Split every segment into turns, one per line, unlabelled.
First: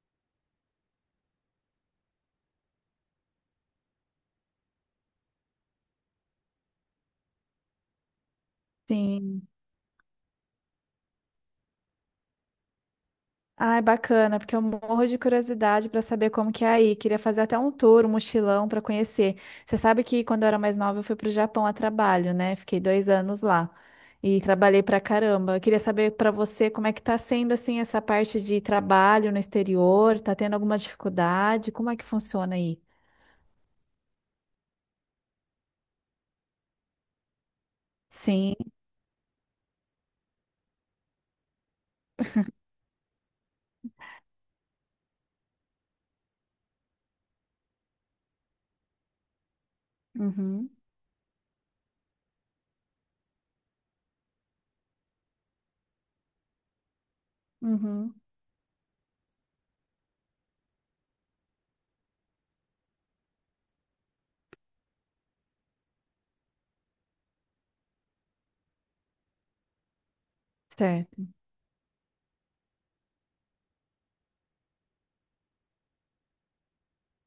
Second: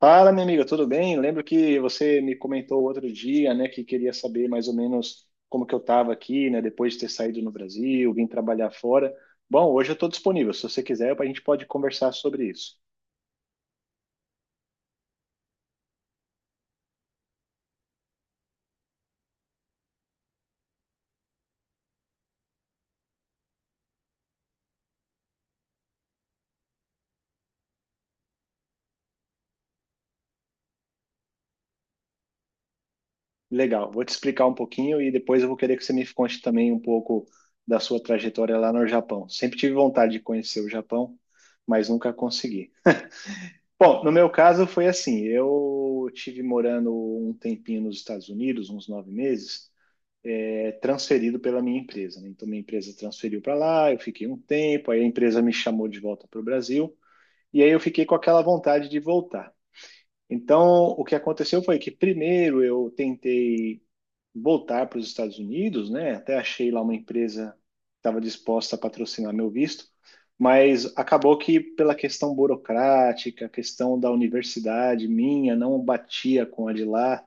Fala, minha amiga, tudo bem? Lembro que você me comentou outro dia, né, que queria saber mais ou menos como que eu estava aqui, né, depois de ter saído no Brasil, vim trabalhar fora.
Sim.
Bom, hoje eu estou disponível. Se você quiser, a gente pode conversar sobre isso.
Ai, bacana, porque eu morro de curiosidade para saber como que é aí. Queria fazer até um tour, um mochilão para conhecer. Você sabe que quando eu era mais nova eu fui para Japão a trabalho, né? Fiquei 2 anos lá e trabalhei pra caramba. Eu queria saber para você como é que tá sendo assim essa parte de trabalho no exterior. Tá tendo alguma dificuldade? Como é que funciona aí?
Legal, vou te explicar um pouquinho e depois eu vou querer que você me conte também um pouco da sua trajetória
Sim.
lá no Japão. Sempre tive vontade de conhecer o Japão, mas nunca consegui. Bom, no meu caso foi assim, eu tive morando um tempinho nos Estados Unidos, uns 9 meses,
Uhum.
transferido pela minha empresa. Né? Então, minha empresa transferiu para lá, eu fiquei um tempo, aí a empresa me chamou de volta para o Brasil, e aí eu fiquei com
Uhum.
aquela vontade de voltar. Então, o que aconteceu foi que, primeiro, eu tentei voltar para os Estados Unidos, né? Até achei lá uma empresa que estava disposta a patrocinar meu visto, mas
Certo.
acabou que pela questão burocrática, a questão da universidade minha não batia com a de lá,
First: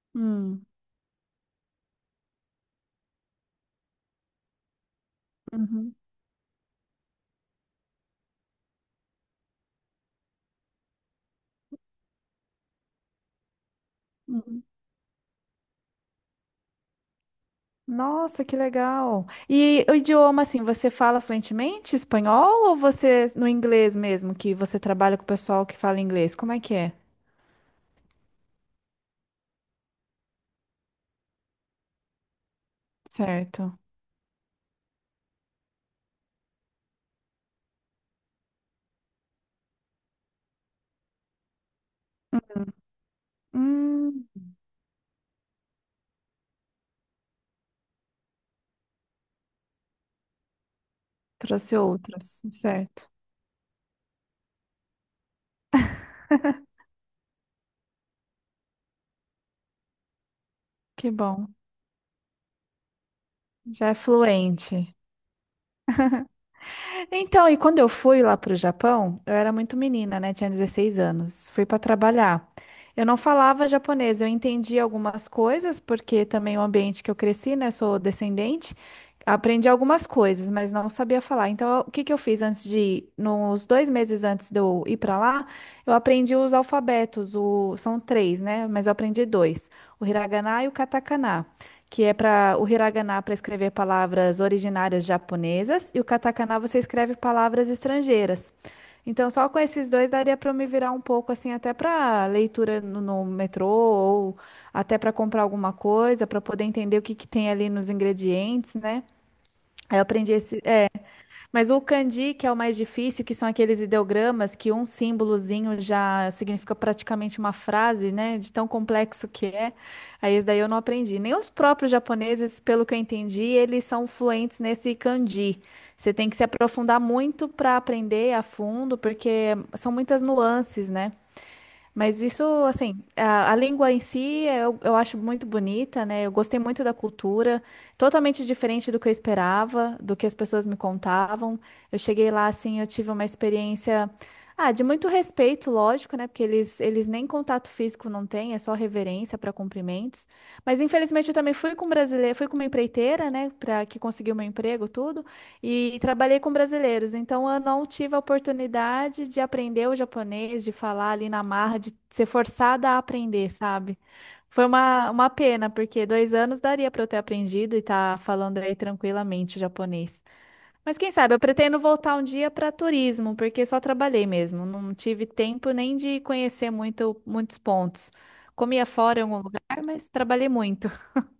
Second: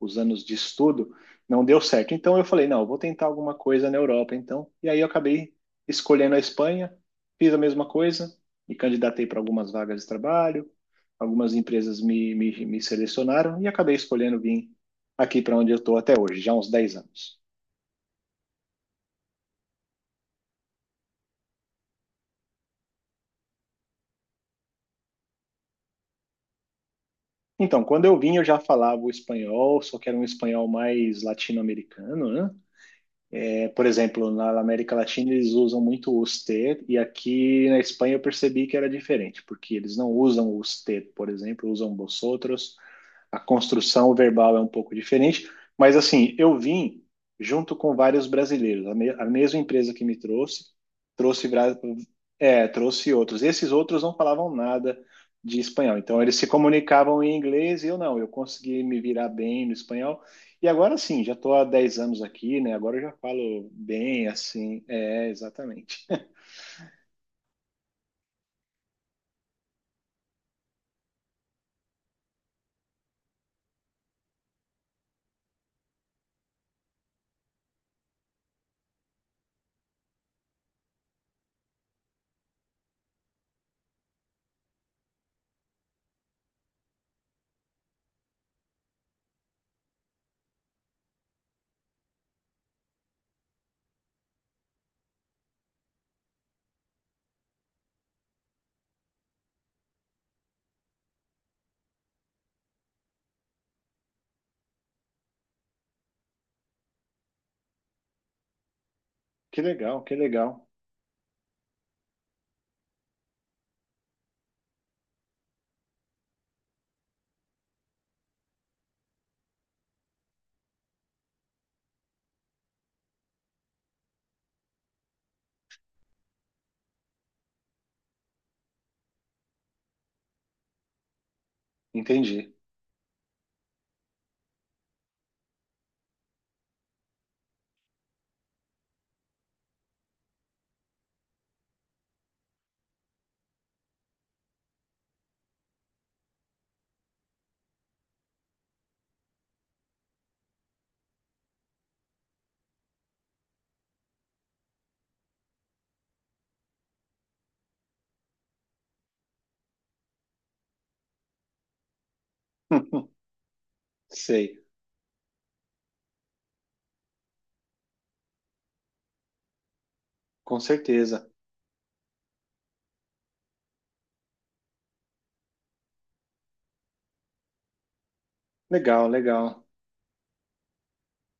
os anos de
Hum.
estudo, não deu certo. Então eu falei, não, eu vou tentar alguma coisa na Europa, então. E aí eu acabei
Uhum.
escolhendo a Espanha, fiz a mesma coisa, me candidatei para algumas vagas de trabalho, algumas empresas me selecionaram e acabei escolhendo
Uhum.
vir aqui para onde eu estou até hoje, já há uns 10 anos.
Nossa, que legal. E o idioma, assim, você fala fluentemente espanhol ou você no inglês mesmo, que você trabalha com o pessoal que fala inglês? Como é que é?
Então, quando eu vim, eu já falava o espanhol, só que era um espanhol mais latino-americano, né? É,
Certo.
por exemplo, na América Latina eles usam muito os T, e aqui na Espanha eu percebi que era diferente, porque eles não usam os T, por exemplo, usam vosotros, a construção
Hum,
verbal é um pouco diferente, mas assim, eu vim junto com vários brasileiros, a mesma empresa que me trouxe, trouxe,
trouxe outros, certo.
trouxe outros. Esses outros não falavam nada de espanhol, então eles se comunicavam em inglês e eu não, eu consegui me virar bem no espanhol. E agora
Que
sim, já
bom.
estou há 10 anos aqui, né? Agora eu já falo
Já é
bem assim,
fluente.
exatamente.
Então, e quando eu fui lá para o Japão, eu era muito menina, né? Tinha 16 anos. Fui para trabalhar. Eu não falava japonês, eu entendi algumas coisas, porque também o ambiente que eu cresci, né? Sou descendente, aprendi algumas coisas, mas não sabia falar. Então, o que que eu fiz antes de ir? Nos 2 meses antes de eu ir para lá, eu aprendi os alfabetos, são três, né? Mas eu aprendi dois: o hiragana e o katakana que é para o hiragana para escrever palavras originárias japonesas e o katakana você escreve palavras estrangeiras. Então, só com esses dois daria para eu me virar um pouco assim, até para leitura no metrô ou até para comprar alguma coisa, para poder entender o que que tem ali nos ingredientes, né?
Que
Aí
legal,
eu
que
aprendi
legal.
mas o kanji, que é o mais difícil, que são aqueles ideogramas que um símbolozinho já significa praticamente uma frase, né? De tão complexo que é. Aí esse daí eu não aprendi. Nem os próprios japoneses, pelo que eu entendi, eles são fluentes nesse kanji. Você tem que se aprofundar muito para aprender a fundo, porque são muitas nuances, né? Mas isso,
Entendi.
assim, a língua em si eu acho muito bonita, né? Eu gostei muito da cultura, totalmente diferente do que eu esperava, do que as pessoas me contavam. Eu cheguei lá, assim, eu tive uma experiência, ah, de muito respeito, lógico, né? Porque eles nem contato físico não têm, é só reverência para cumprimentos. Mas infelizmente eu também fui com brasileiro, fui com uma empreiteira, né? Para que conseguiu meu emprego, tudo. E trabalhei com brasileiros, então eu não tive a oportunidade de aprender o japonês, de falar ali na marra, de ser forçada a aprender, sabe?
Sei,
Foi uma pena, porque 2 anos daria para eu ter aprendido e estar falando aí tranquilamente o japonês.
com
Mas quem
certeza.
sabe, eu pretendo voltar um dia para turismo, porque só trabalhei mesmo, não tive tempo nem de conhecer muito, muitos pontos. Comia
Legal,
fora em algum lugar,
legal.
mas trabalhei muito.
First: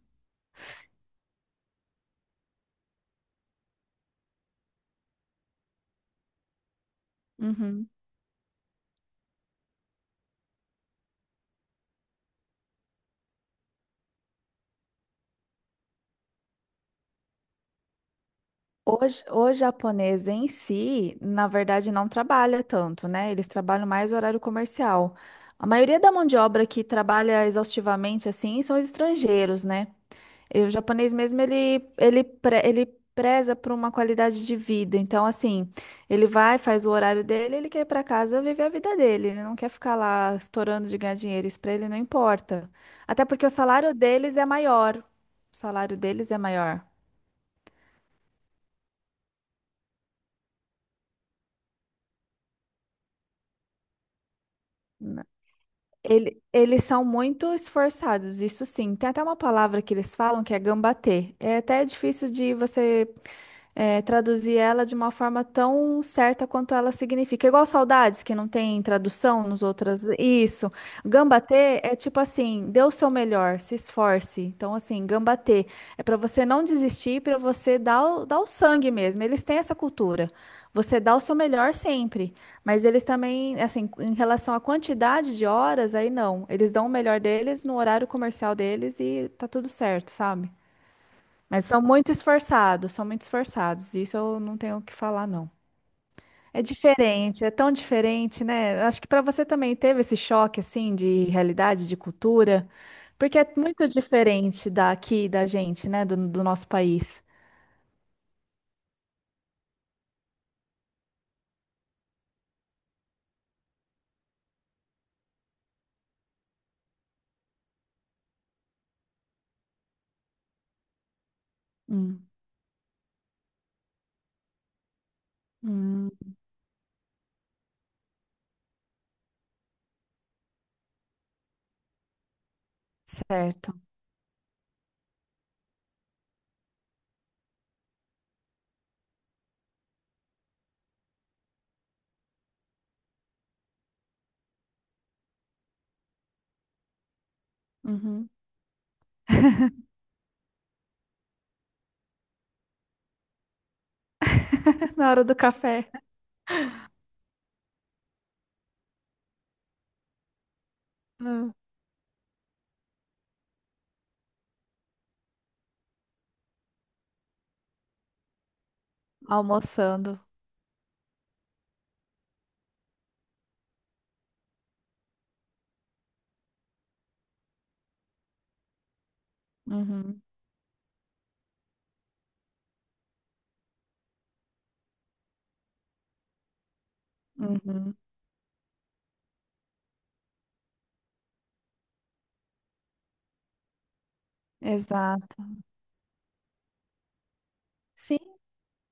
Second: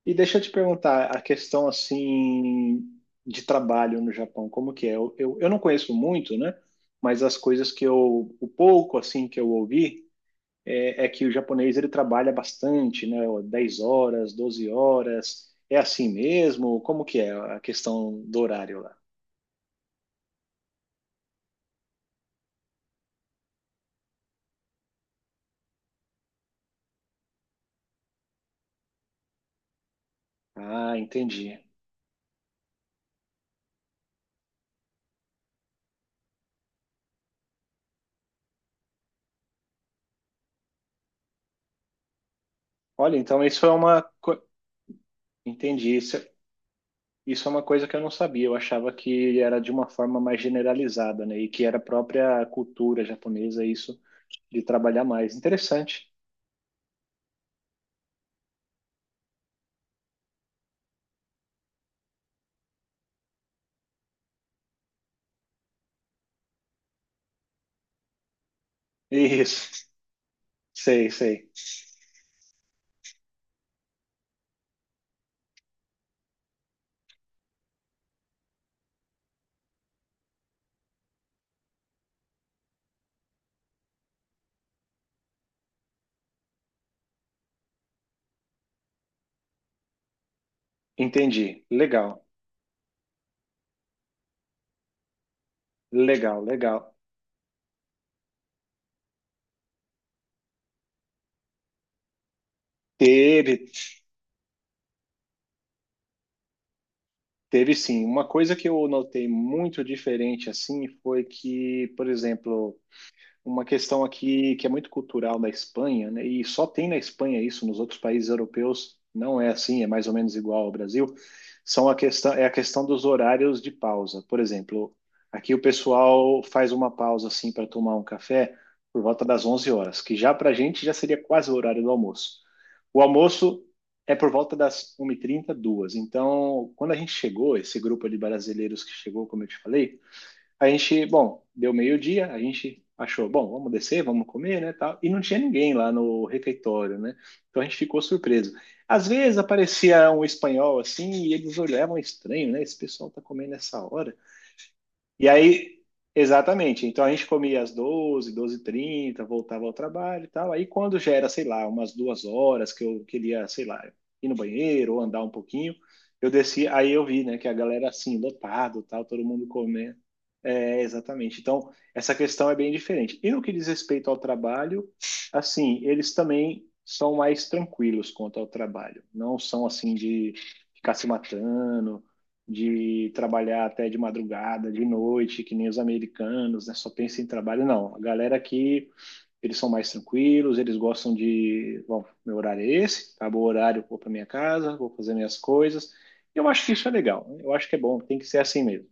E deixa eu te perguntar, a questão assim de trabalho no Japão, como que é? Eu não conheço muito, né? Mas as coisas que
Uhum.
eu, o pouco assim que eu ouvi é que o japonês ele trabalha bastante, né? 10 horas, 12 horas. É assim mesmo? Como que é a questão do horário lá?
O, o japonês em si, na verdade, não trabalha tanto, né? Eles trabalham mais horário comercial. A maioria da mão de obra que trabalha exaustivamente assim são os estrangeiros, né? E o
Ah,
japonês mesmo,
entendi.
ele preza por uma qualidade de vida. Então, assim, ele vai, faz o horário dele, ele quer ir para casa viver a vida dele. Ele não quer ficar lá estourando de ganhar dinheiro. Isso para ele não importa.
Olha,
Até
então
porque o
isso é
salário
uma.
deles é maior. O salário
Entendi. Isso,
deles é maior.
Isso é uma coisa que eu não sabia, eu achava que era de uma forma mais generalizada, né? E que era a própria cultura japonesa isso de trabalhar mais. Interessante.
Ele- eles são muito esforçados, isso sim. Tem até uma palavra que eles falam que é gambatê. É até difícil de você traduzir ela de uma forma tão certa quanto ela significa. Igual saudades, que não tem tradução nos
Isso.
outras. Isso.
Sei, sei.
Gambatê é tipo assim, dê o seu melhor, se esforce. Então, assim, gambatê é para você não desistir, para você dar o sangue mesmo. Eles têm essa cultura. Você dá o seu melhor sempre, mas eles também, assim, em relação à quantidade de horas, aí não. Eles dão o melhor deles no horário comercial deles e tá tudo certo, sabe?
Entendi.
Mas são muito
Legal.
esforçados, são muito esforçados. Isso eu não tenho o que falar, não.
Legal,
É
legal.
diferente, é tão diferente, né? Acho que para você também teve esse choque assim de realidade, de cultura, porque é
Teve,
muito diferente daqui da gente, né? Do nosso país.
teve sim. Uma coisa que eu notei muito diferente assim foi que, por exemplo, uma questão aqui que é muito cultural da Espanha, né? E só tem na Espanha isso, nos outros países europeus não é assim, é mais ou menos igual ao Brasil. São a
Hum,
questão é a questão dos horários de pausa. Por exemplo, aqui o
hum,
pessoal faz uma pausa assim para tomar um café por volta das 11 horas, que já para a gente já seria quase o horário do almoço. O almoço
certo.
é por volta das 1 e trinta duas. Então, quando a gente chegou, esse grupo de brasileiros que chegou, como eu te falei, a gente, bom, deu meio-dia, a gente achou, bom, vamos descer, vamos comer, né, tal. E não tinha ninguém lá no refeitório, né? Então a gente ficou
Uhum.
surpreso. Às vezes aparecia um espanhol assim e eles olhavam estranho, né? Esse pessoal tá comendo essa hora.
Na hora
E
do
aí,
café,
exatamente. Então a gente comia às doze h 30, voltava ao trabalho e tal. Aí quando já era, sei
hum,
lá, umas 2 horas que eu queria, sei lá, ir no banheiro ou andar um pouquinho, eu desci, aí eu vi, né, que a galera assim, lotado, tal, todo mundo comendo.
almoçando.
É, exatamente. Então, essa questão é bem diferente. E no que diz respeito ao trabalho, assim, eles também são mais tranquilos quanto ao trabalho. Não são assim
Uhum,
de ficar se matando, de trabalhar até de madrugada, de noite, que nem os americanos, né? Só pensa em trabalho. Não,
uhum,
a galera aqui, eles são mais tranquilos, eles gostam de, bom, meu horário é esse, acabou o horário, vou para minha casa, vou fazer minhas
exato.
coisas. Eu acho que isso é legal, eu acho que é bom, tem
Sim,
que ser assim mesmo.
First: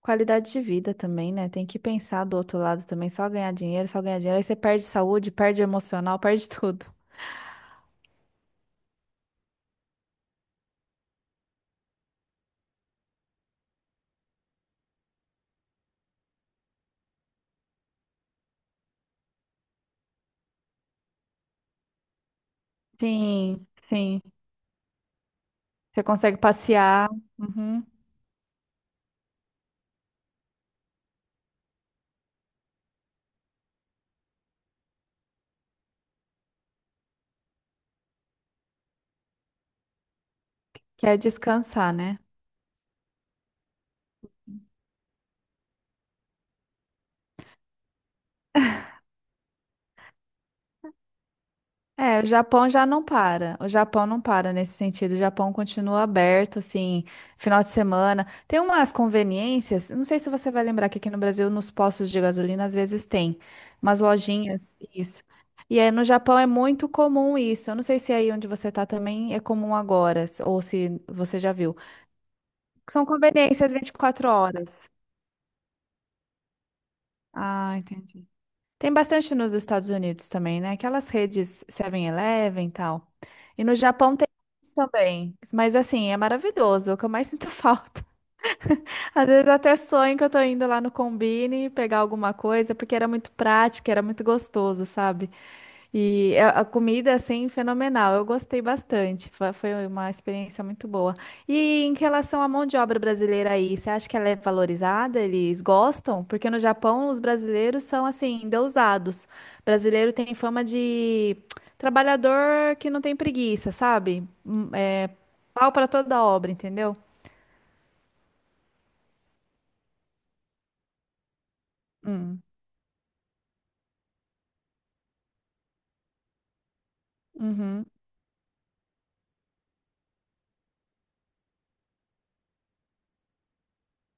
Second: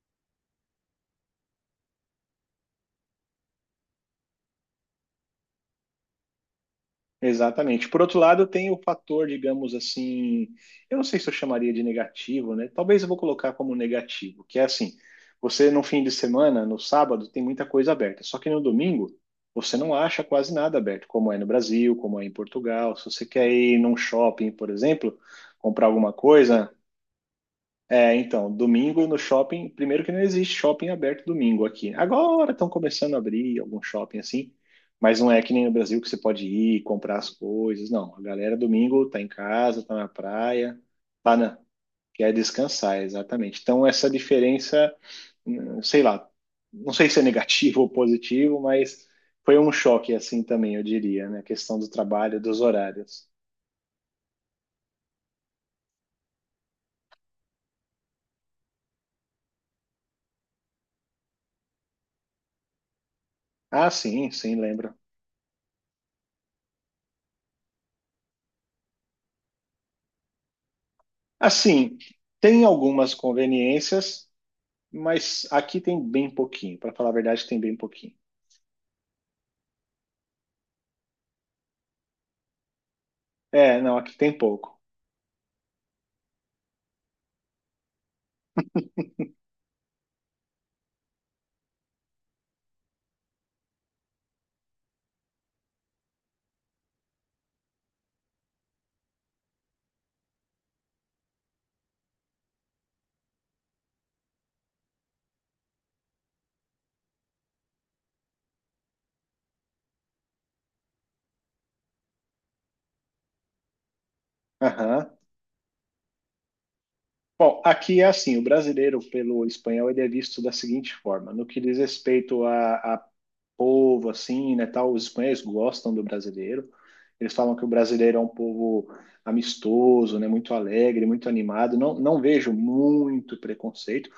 qualidade de vida também, né? Tem que pensar do outro lado também, só ganhar dinheiro, só ganhar dinheiro. Aí você perde saúde, perde o emocional, perde tudo.
Exatamente. Por outro lado, tem o fator, digamos assim, eu não sei se eu chamaria de negativo, né? Talvez eu vou colocar como negativo, que é assim, você no fim de semana, no sábado, tem muita coisa aberta, só que no domingo você não acha quase nada aberto, como é no Brasil, como é em Portugal. Se você quer
Sim,
ir num
sim.
shopping, por exemplo, comprar
Você
alguma
consegue
coisa,
passear, uhum.
então, domingo no shopping, primeiro que não existe shopping aberto domingo aqui. Agora estão começando a abrir algum shopping assim, mas não é que nem no Brasil que você pode ir comprar as coisas, não. A galera domingo tá em casa, tá na praia,
Quer
tá na...
descansar, né?
quer descansar, exatamente. Então essa diferença, sei lá, não sei se é negativo ou positivo, mas foi um choque assim também, eu diria, né? A questão do
É, o
trabalho, dos
Japão já não
horários.
para. O Japão não para nesse sentido. O Japão continua aberto, assim, final de semana. Tem umas conveniências, não sei se você vai lembrar que aqui no Brasil, nos postos de gasolina, às vezes tem
Ah,
umas
sim, sim,
lojinhas,
lembro.
isso. E aí no Japão é muito comum isso. Eu não sei se aí onde você tá também é comum agora, ou se você já viu.
Assim, tem
São
algumas
conveniências vinte e
conveniências.
quatro horas.
Mas aqui tem bem pouquinho, para falar a verdade, tem bem
Ah,
pouquinho.
entendi. Tem bastante nos Estados Unidos também, né? Aquelas redes 7-Eleven e tal. E no
É, não, aqui
Japão tem
tem
isso
pouco.
também. Mas assim, é maravilhoso, é o que eu mais sinto falta. Às vezes eu até sonho que eu tô indo lá no Combini pegar alguma coisa, porque era muito prático, era muito gostoso, sabe? E a comida, assim, fenomenal. Eu gostei bastante. Foi uma experiência muito boa. E em relação à mão de obra brasileira aí, você acha que ela é valorizada? Eles gostam? Porque no Japão, os brasileiros são, assim, endeusados. Brasileiro tem fama de trabalhador que não tem preguiça, sabe? É
Aham.
pau para toda obra, entendeu?
Bom, aqui é assim, o brasileiro pelo espanhol ele é visto da seguinte forma, no que diz
Hum.
respeito a povo, assim, né, tal, os espanhóis gostam do brasileiro, eles falam que o
Uhum.
brasileiro é um povo amistoso, né, muito alegre, muito animado, não, não vejo muito preconceito.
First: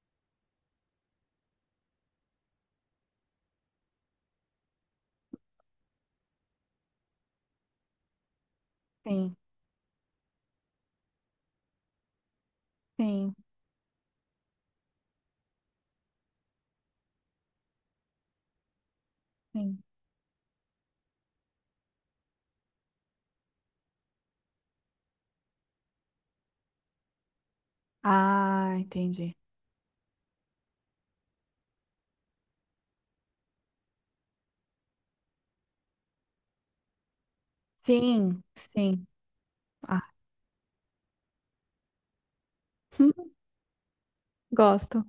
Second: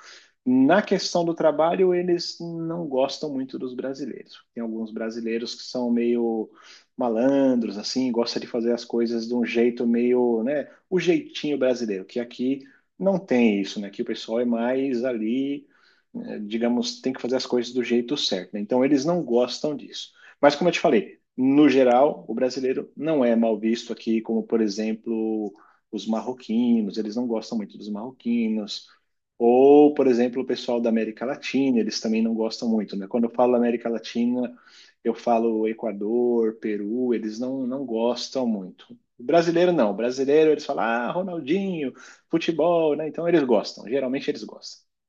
Na questão do trabalho, eles não gostam muito dos brasileiros. Tem alguns brasileiros que são meio malandros, assim, gosta de fazer as coisas de
Sim,
um jeito meio, né, o jeitinho brasileiro, que aqui não
sim,
tem isso, né? Aqui o pessoal é mais ali, né, digamos, tem que fazer as coisas do jeito certo, né? Então eles não gostam
sim.
disso. Mas como eu te falei, no geral, o brasileiro não é mal visto aqui, como por exemplo, os marroquinos, eles não gostam muito dos
Ah,
marroquinos
entendi.
ou, por exemplo, o pessoal da América Latina, eles também não gostam muito, né? Quando eu falo América Latina, eu falo Equador, Peru, eles não, não
Sim,
gostam muito.
sim.
O brasileiro não, o
Ah,
brasileiro eles falam, ah, Ronaldinho, futebol, né? Então eles gostam, geralmente eles gostam.
gosto.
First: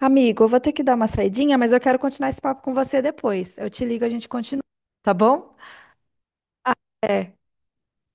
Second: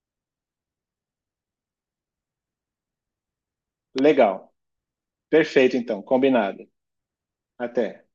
Amigo, eu vou ter que dar uma saidinha, mas eu quero continuar esse papo com você depois. Eu te ligo, a gente
Legal,
continua, tá bom?
perfeito então, combinado.
Ah, é.
Até.